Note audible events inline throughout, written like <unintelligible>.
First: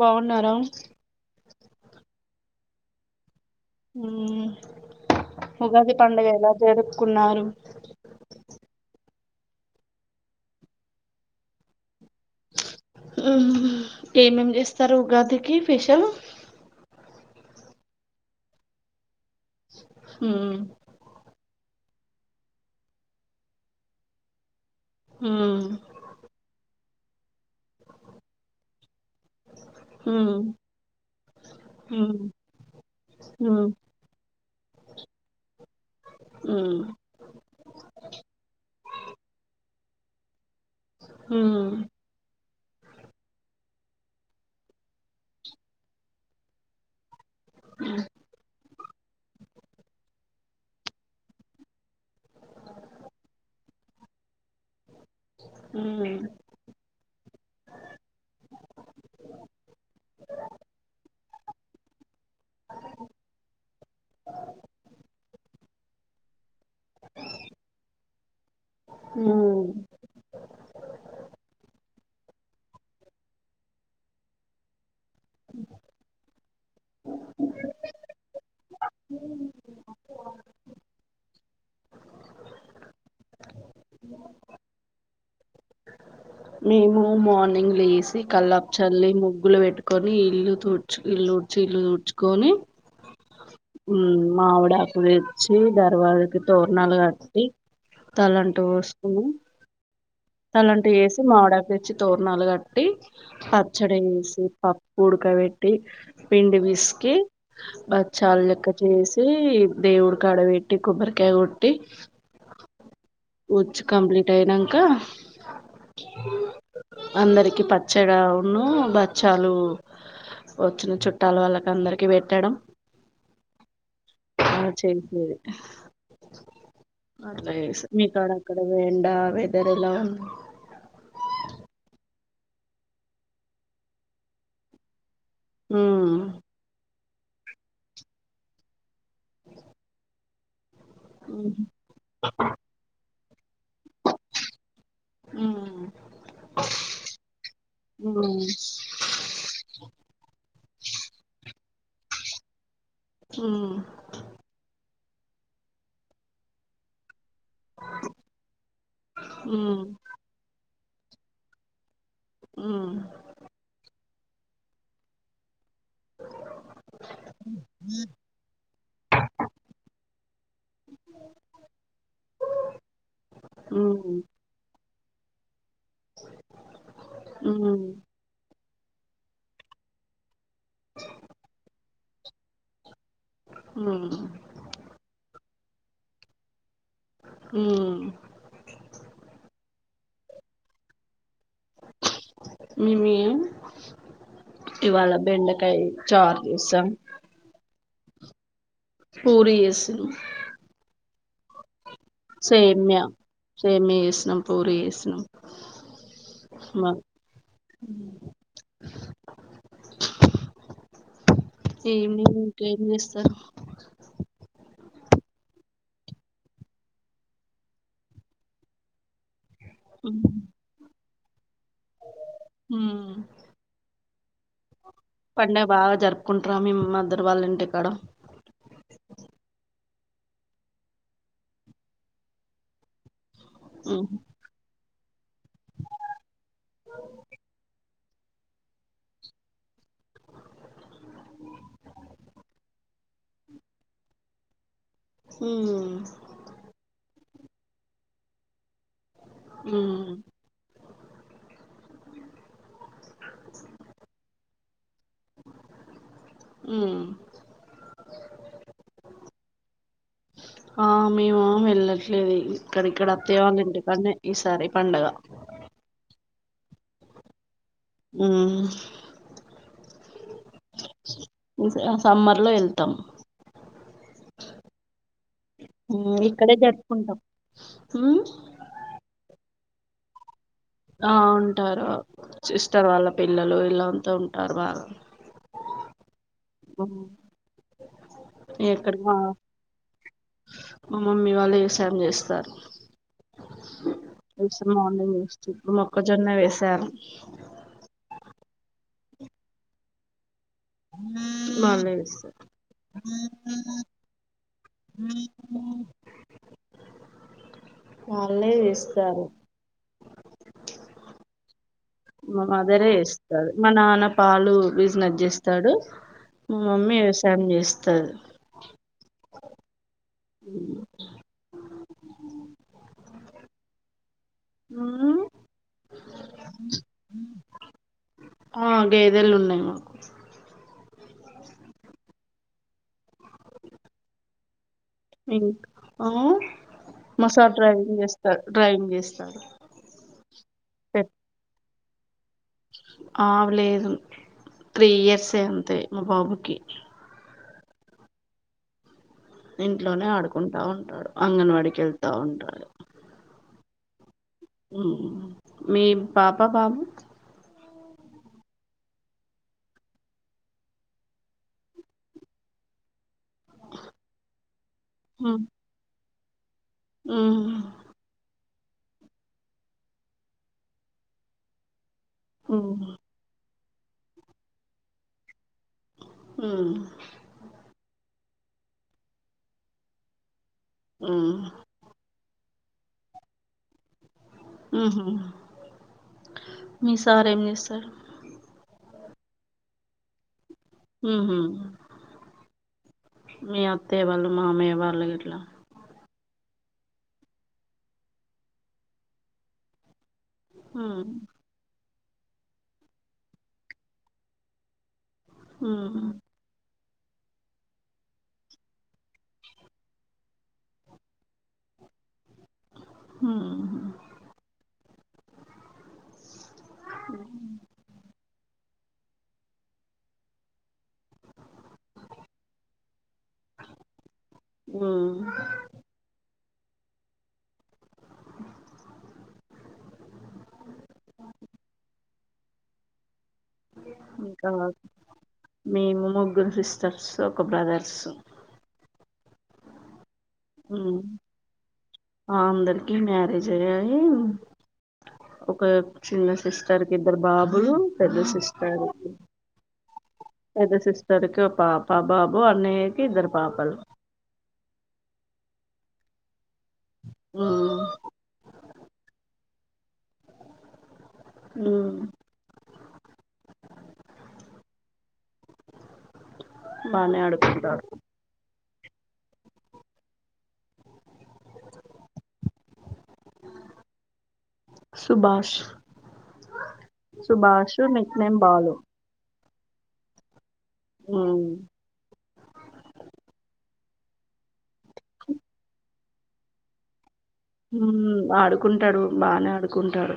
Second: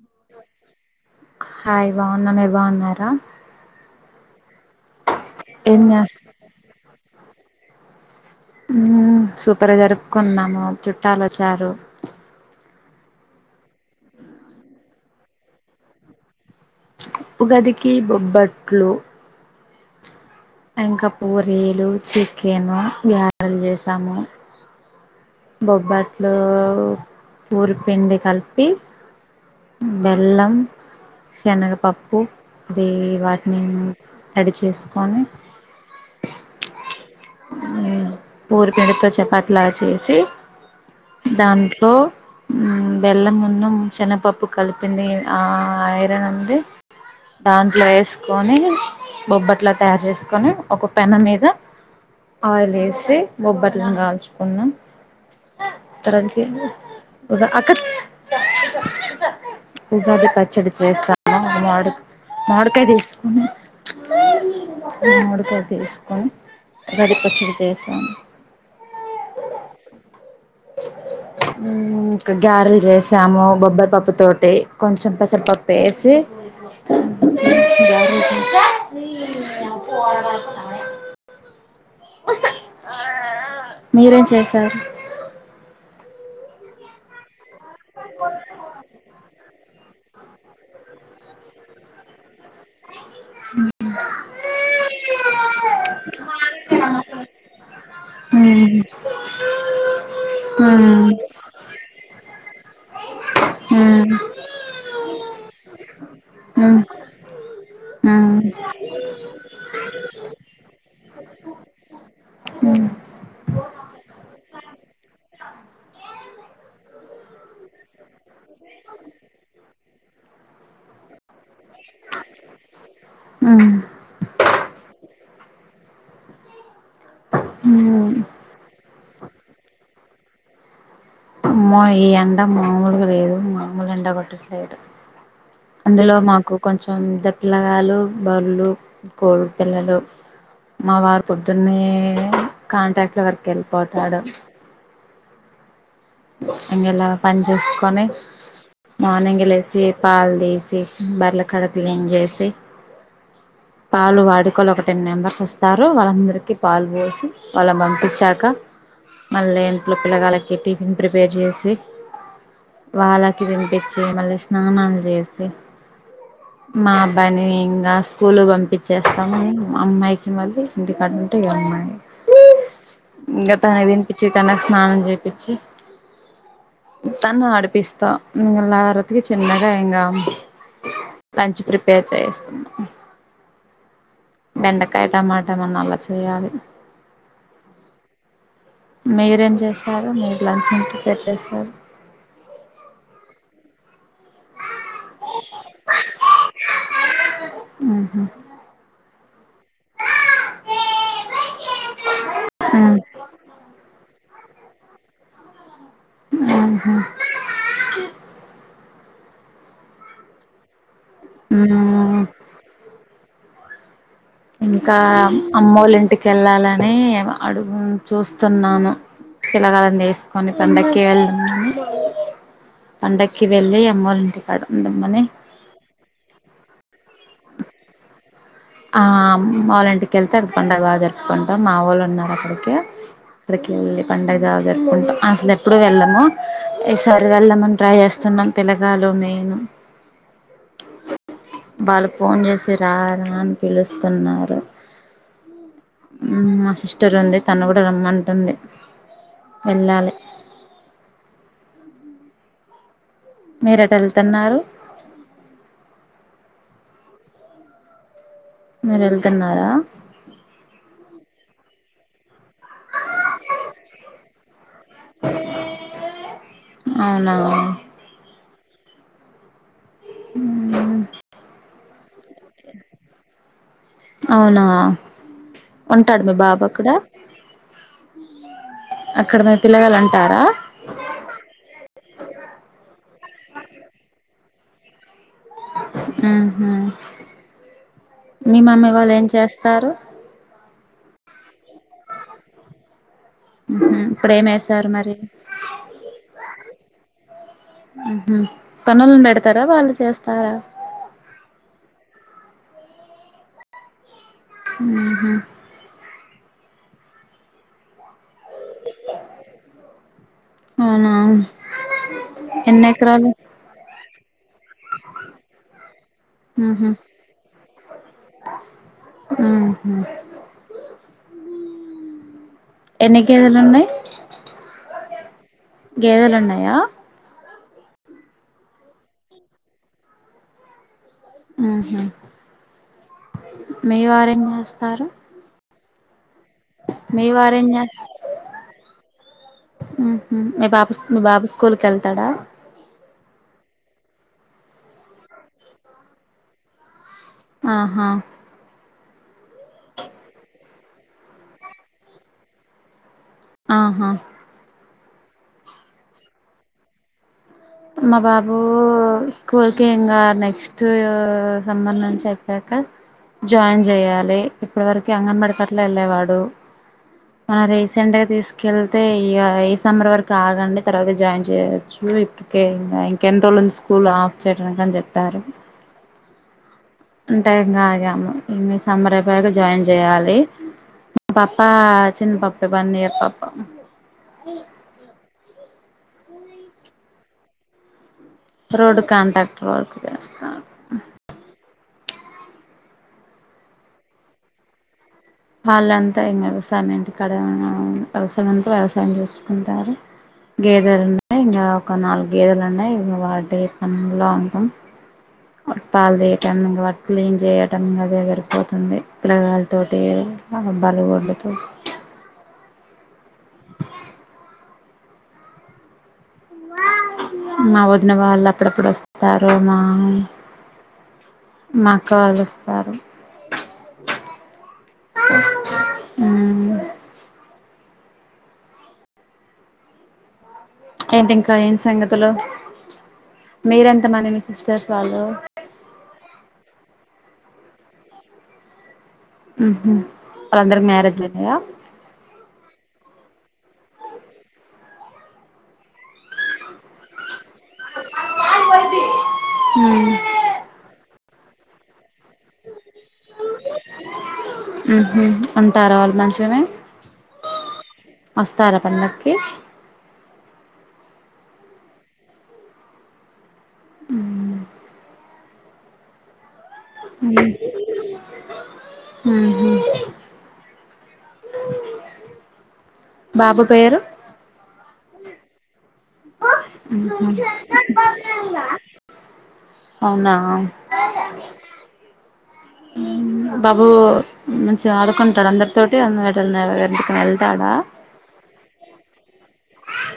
బాగున్నారా హాయ్ బాగున్నా మీ బాగున్నా నరం ఉ ఏం ఉగాది చేస్ పండుగ ఎలా జరుపుకున్నారు ఉమ్ సూపర్గా జరుపుకున్నాము చుట్టలోచ్చారు. ఏమేం చేస్తారు ఉగాదికి స్పెషల్ ఉగాదికి బొబ్బట్లు మ్మ్ ఇంకా పూరీలు చికెను గ్యారెలు చేసాము. మ్మ్ బొబ్బట్లు పూరి పిండి కలిపి మ్మ్ బెల్లం శనగపప్పు మ్మ్ అది వాటిని మ్మ్ రడి చేసుకొని మ్మ్ హ్మ్ పూరి పిండితో చపాతి లా చేసి మ్మ్ దాంట్లో మ్మ్ బెల్లం ఉన్న శనపప్పు కలిపింది ఆ ఐరన్ ఉంది. దాంట్లో ఏసుకొని బొబ్బట్లా తయారు చేసుకొని ఒక పెన్నం మీద ఆయిల్ వేసి బొబ్బట్లను గాల్చుకున్నాం మ్మ్ అక్క ఉగాది పచ్చడి చేశా మామిడి మామిడికా మాడికాయ తీసుకొని మాడికాయ తీసుకొని ఉగాది పచ్చడి చేసాను మ్మ్. ఇంకా గ్యారెలు చేసాము బొబ్బయి పప్పు తోటి కొంచెం పెసరపప్పు ఏసి గ్యారెలు చేసా మీరేం చేశారు మేమా మా ఇంగ లేసి కల్లాప్ చల్లి ముగ్గులు పెట్ట్ కొని ఇల్లుతుడ్చ్ ఇల్లుఊడ్చి ఇల్లుతుడ్చుకొని మ్మ్ మావిడాకు తెచ్చి దర్వాజకి తోరణాలు కట్టి తలంటు ఉమ్ పోస్కొని తలంటు అమ్మో చేసి మామిడాకు తెచ్చి, తోరణాలు కట్టి పచ్చడి చేసి, పప్పు ఉడకబెట్టి, పిండి పిసికి బచ్చాలు లెక్క చేసి, దేవుడికాడ పెట్టి, కొబ్బరికాయ కొట్టి వచ్చి కంప్లీట్ అయినంకా అందరికి పచ్చడా వ్ నూ బచ్చాలు వచ్చిన చుట్టాల వాళ్ళ అందరికి పెట్టడం అట్ల చేశా. మీకాడ అక్కడ వెండా వె వేరేలా ఉంద్ అమ్మో ఈ ఎండ మామూలుగా లేదు. మామూలు ఎండ కొట్టట్లేదు. అందులో ఉమ్ మాకు కొంచ్ సొంత పిలగాలు, బర్లు, కోడి పిల్లలు. మా వారు ఉమ్ పొద్దున్నే కాంట్రాక్ట్ వర్క్ కెల్ల్ పోతాడు ఊ హ్మ్ ఇంగ నా పని చూసుకొని ఉమ్ మార్నింగ్ ఏ లేసి పాల్ తీసి బర్ల అక్కడ క్లీన్ చేసి ఉమ్ పాలు వాడుకా లో టెన్ మెంబర్స్ వస్తారు వాళ్ళందరికీ పాల్ పోసి వాళ్ళని పంపించాక మళ్ళీ ఉమ్ ఇంట్లో పిల్లగాళ్ళకి టీ ఫిన్ ప్రిపేర్ చేసి ఉమ్ వాళ్ళకి తినిపిచ్చి మళ్లీ స్నానం చేసి మా అబ్బాయిని ఇంగా స్కూలు పంపించేస్తాము. అమ్మాయికి మళ్ళీ ఇంటికాడుంటే అమ్మాయి ఇంగ తనకి ఉమ్. తినిపించి తనకు స్నానం చే పిచ్చి తన్ను ఉమ్ ఆడిపిస్తా హ్మ్ నా వరకు చిన్నగా ఇంగా మంచి ప్రిప్ పేర్ చేస్తున్నాం ఉమ్ బెండకాయ టమా తనని అలా చేయాలి ఉం సరేలే లంచ్ నేన్ ప్రిపేర్ చేస్తా మిమి ఇవాళ బెండకాయ చార్ చేసాం ఉహుం పూరి చేస్తుంది సేమ్యా సేమియ చే నం పూరీ చేసినం మ్మ్ మ హ్మ్ ఏం మ్మ్ లేదు ఇంకేం చేస్తాం ఇంకా అమ్మోళ్ళ ఇంటికెళ్ళాలని అడుగు చూస్తున్నాను పిలగాన్ని ఉమ్ ఎసుకొని పండక్కే ల్ పండక్కి వెళ్ళి అమ్మోళి <unintelligible> పండుగ బాగా జరుపు ఒప్పుకుంటార మి మదర్ వాళ్ళ ఇంటిక్కడ ఆ మా వాళ్ళ ఇంటికెళ్తే అది పండుగగగా జరుపుకుంటాం మా వాళ్ళు ఉన్నారు అక్కడికి ఇే ఉమ్ పండ జ <unintelligible> అసలు ఎప్పుడ వెళ్ళము ఈసారి వెళ్ళమని ట్రై చేస్తా సన్న పిల్లగాలు నేను వాళ్ళు ఫోన్ చేసి రారని పిలుస్తున్నారు ఉమ్ మా సిస్ట రంది తను కూడా రమ్మంటుంది ఉమ్ వెళ్ళాలి మేరె టెల్తూన్నారు హుమ్ మీరు వెళ్తున్నారా <unintelligible> కాదు ఇక్కడ అత్తయ్యలింటి కాడని ఈసారి పండగ అవునా హ్మ్మ్ హుమ్ అని <unintelligible> సమ్మర్ లో వెళ్తాం అవునా ఉంటాడు మీ ఇక్కడే బాబు అక్కడ జరుపుకుంటాం పిల్లగలంటారా ఆ ఉంటారు ఇస్టర్ వాళ్ళ పిల్లలు ఇలాంతా ఉంట తబా ఆ మీ మమ్మీ వాళ్ళు ఏం చేస్తారు మ మమ్మ వాళ్ళు వ్యవసాయం చేస్తారు ప్పుడేమేశారు మరి చెప్పు మొక్కజొన్న వేసారు పనులను పెడతారా వాళ్ళు చేస్తారా బళస్త <unintelligible> బ ఉహు <unintelligible> వల్లే తీస్తారు అవునా ఎన్ని మాదరే ఎకరాలు ఇస్తది మా నానప్ప పాలు బిజినెస్ చేస్తాడు మా ఉహు మమ్మీ వ్యవసాయం చేస్తాారు ఉహు ఎన్ని కేజీలు ఉన్నాయి్ గేదలున్నాయా ఆ గేదాలు ఉన్నాయి మాకు ఆహా మీ వారేం చేస్త ఇ ఆ మీ మా సార్ వారేం డ్రైవింగ్ చేస్తారు చేస్తా డ్రైవింగ్ చేస్తాడు ఉహు మీ బాబు మీ బాబు స్కూల్కి వెళ్తాడా ఆలేదు త్రీ ఇయర్సే అంతే మా బాబుకి ఆహా ఇంట్లోనే ఆడుకుంటా ఉంటాడు అంగన్వాడికి వెళ్తా ఉంటాడు ఆహా మీ పాప బాబు మా బాబు స్కూల్ క ఇంకా నెక్స్ట్ సమ్బర్ నుంచి చెప్పాక జాయిన్ చెయాలి ఇప్పటి వరకు ఉమ్, అంగన్వాడికర్లు వెళ్ళేవాడు ఉమ్, అ <inaudible> మన రీసెంట్ గా తీసుకు కెళ్తే ఈ ఈ సమ్బర్ వరకు ఆగండి తర్వాత జాయిన్ చేయొచ్చు ఓకే ఉమ్, ఇంక ఎన్నోలుంది స్కూల్ స్కూల్ ఆఫ్చెంరంట అంట చెప్పారు హ్మా ఈన్ని సమ్మర్ అయిపోయాక జాయిన్ జేయాలి మా ఉమ్, పాపా చిన్న పాపే వన్ ఇయర్ పాప హ్మా హా మీ సార్ ఏం జేస్తారు రోడ్డు కాంట్రాక్టర్ వర్క్ చేస్తారు ఉహు మీ అత్తయ వాళ్ళు మామ్మయ్య వాళ్ళు గెట్లా వాళ్ళంతా వ్యవసాయం ఇంటి కాడ ఆ వ్యవసాయం అంటే వ్యవసాయం చేసుకుంటారు ఉమ్, గేదెలు ఉన్నయి ఒక నాలుగేదులు ఉన్నాయి ఇ వాటి పన్లో ఉంటాం ఉమ్, <inaudible> క్లీన్ జేయటం అద సరిపోతుంది పిలగాలతోటి బర్రిగొడ్లికి హ్మ్ మా వదినవాల అప్పుడప్పుడు వస్తారు మా మా అక్క వాలొస్తారు ఉమ్. ఆ ఏంటి ఇంకా ఏం సంగతులు మీరెంతమంది మీ ఇంకా సిస్టర్స్ వాళ్ళు మేము ముగ్గురు సిస్టర్సు ఒక బ్రదర్సు హామ్ హ్ అందకి మ్యారేజ్ ఒక చిన్న సిస్టర్కి ఇద్దరు బాబ్‌ పెద్ద సిస్టర్కి పెద్ద సిస్ ఇద్దరికి ఒక్పాప బాబు అన్నయ్యకి ఇద్దరు పాపలు హ్మా హ్మా ఉంటారా వాళ్ళు మంచిగనే ఉమ్ త్తారా పన్నకి హ్మ్ బానే ఆడుకుంటాడు హ్మ్ హ్మ్ హ్ బాబు పేరు సుభాష్ ఉహు సుభాష్ నిక్ నేమ్ బాలు అవునా ఉమ్ హ్ బాబు మంచిగా ఆడుకుంటారు. అందరితో టి ఏటన్న ఎవరన్నా ఇంటికన్న వెళ్తే హ్ ఆడుకుంటాడు. బానే ఆడుకుంటాడు.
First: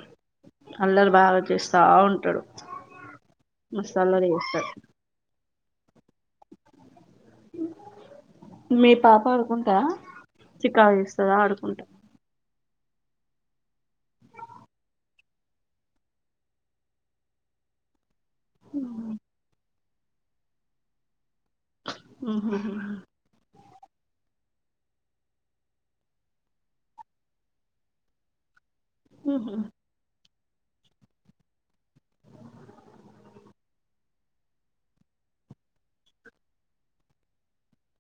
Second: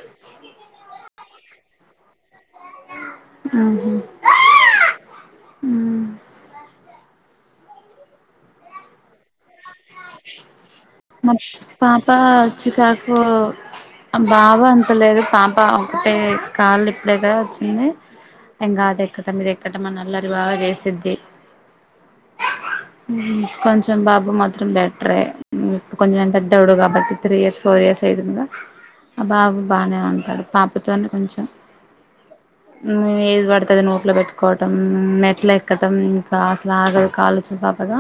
అల్లరీ బాగా చేస్తా ఉంటాడు. ఉహు మస్త్ అల్లరి చేస్తాడు. మీ పాప వారకు అ చికాకు మా చేస్తదా ఆడుకుంటా పాప చికాకు బాగా అంత లేదు పాప ఒకటే కాళ్ళు ఇప్పుడేగా వచ్చింది. ఏం గాదు ఎక్కూత మీరు ఎక్ కంటే అల్లరి బాగా చేసుద్ది హ్ హ్ హ్ కొంచెం బాబు మాత్రం బెటరే ఉ ఇప్పుడు కొంచెం పెద్దొడు కాబట్టి త్రీ ఇయర్స్ ఫోర్ ఇయర్స్ అయితుందిగా ఆ ఉహు బాబు బానే ఉంటాడు. పాపతోనే కొంచెం ఉ ఏది పడితే అది నోట్లో పెట్టుకోవటడం. మేట్లు ఎక్కడం ఇంకా అసలు ఆగదు. కాలు చిన్న పాపగా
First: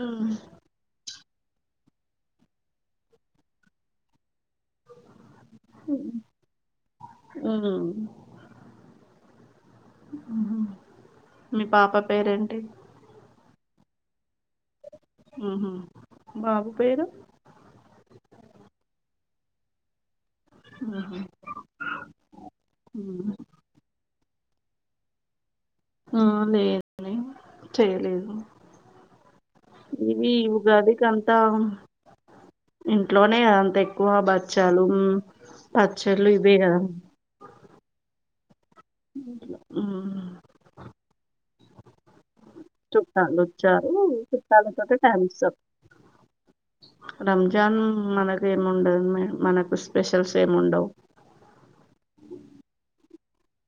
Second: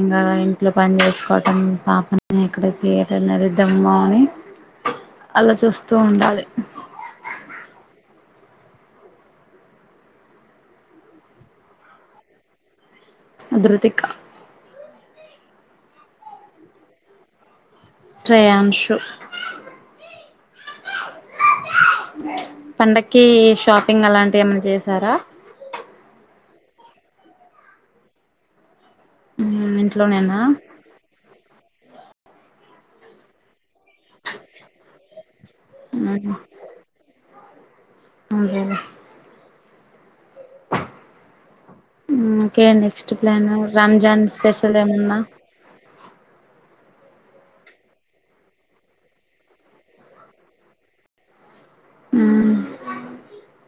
ఇంగా ఇంట్లో పని చేసుకోవటం టం పాప ఇక్కడ థియేటర్ ఏలుద్దాము అని అలా చూస్తూ ఉండాలి. ఉమ్ మీ పాప పేరేంటి దృతికా హ్ హు బాబు పేరు శ్రేయాంశు ఉహు పండక్కి ఉమ్ షాపింగ్ అలాం ఏమన్నా చేశారా ఆ లేదండి చేయలేదు ఉ ఇంట్లోనేనా ఆ ఇంట్లోనే అంత ఏ ఎక్కువ బచ్చాలు పచ్చళ్ళు ఇవే గాదా హ్ హు హ్ ఉ ఓకే నెక్స్ట్ చుట్టాలు ప్లాన్ వచ్చారు రంజాన్ స్పెషల్ చుట్టాలతోటి ఏమన్నా టైమ్ ఇస్తాం రంజాన్ మనక ఏమి ఉండదు మ మనకు స్పెషల్స్ ఏమి ఉండవు అ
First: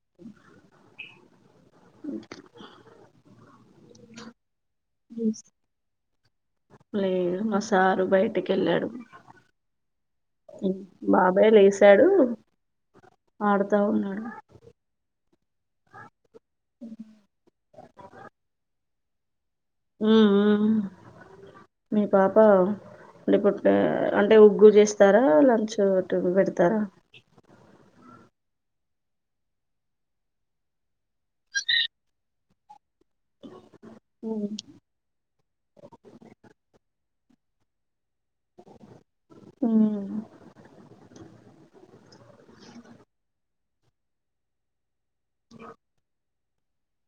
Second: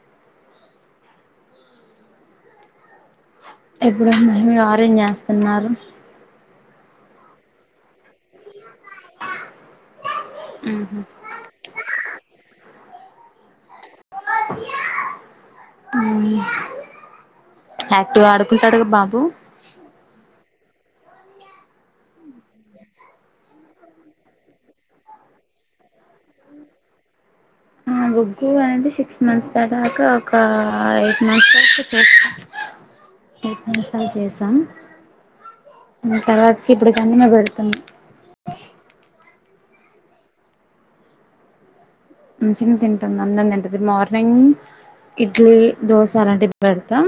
అ ఎప్పుడన్నా ఏం చేస్తున్నారు లేదు మా సారు బయటికి వెళ్ళాడు బాబాయ్ లేసాడు ఆడుతా ఉన్నాడు హ్యాపీ గా అడుకుంటాడుగా బా ఉ ఉమ్, ఉమ్. మీ పాపే ప అంటే ఉగ్గు చేస్తారా లంచ్ పెడతారా ఉగ్గు అనేది సిక్స్ మంత్స్ ద దాకా ఒక ఎయిట్ మంత్స్ వరకా చేస్తాం ఉమ్. చేసాం తర్వాత ఇప్పుడు కనిమ పెడుతును హ మంచిగా తింటుంది అన్నం తింటుది మార్నింగ్ ఇడ్లీ దోశ అలాంటే పెడతా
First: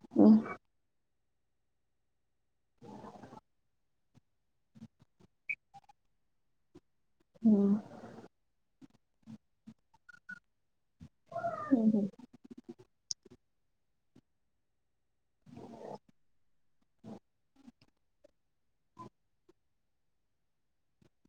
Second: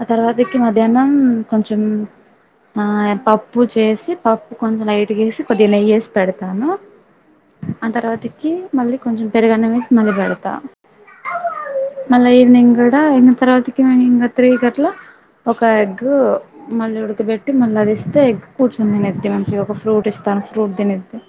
ఆ తర్వాత ఉమ్ ఎకి మధ్యాహ్నం కొంచెం ఆ పప్పు చేసి పప్పు కొంచెం లైట్గాేసి కొద్ది నెయేసి పెడతాను ఉమ్ ఆ తర్వాతకి మళ్ళీ కొంచెం పెరుగనేవిే స్ మలి పెడతాను ఉమ్. మళ్ళ ఈవినింగ్ కూడా ఎ తర్వాతకి మే ఇంకా త్రీ గట్లా ఒక ఎగ్ మళ్ళీ ఉడకబెట్టి మళ్ళీ అది ఇస్తే ఎగ్ కూర్చొని తినెద్ది మంచిగా ఒక ఫ్రూట్ ఇస్తాను ఫ్రూట్ తినెద్ది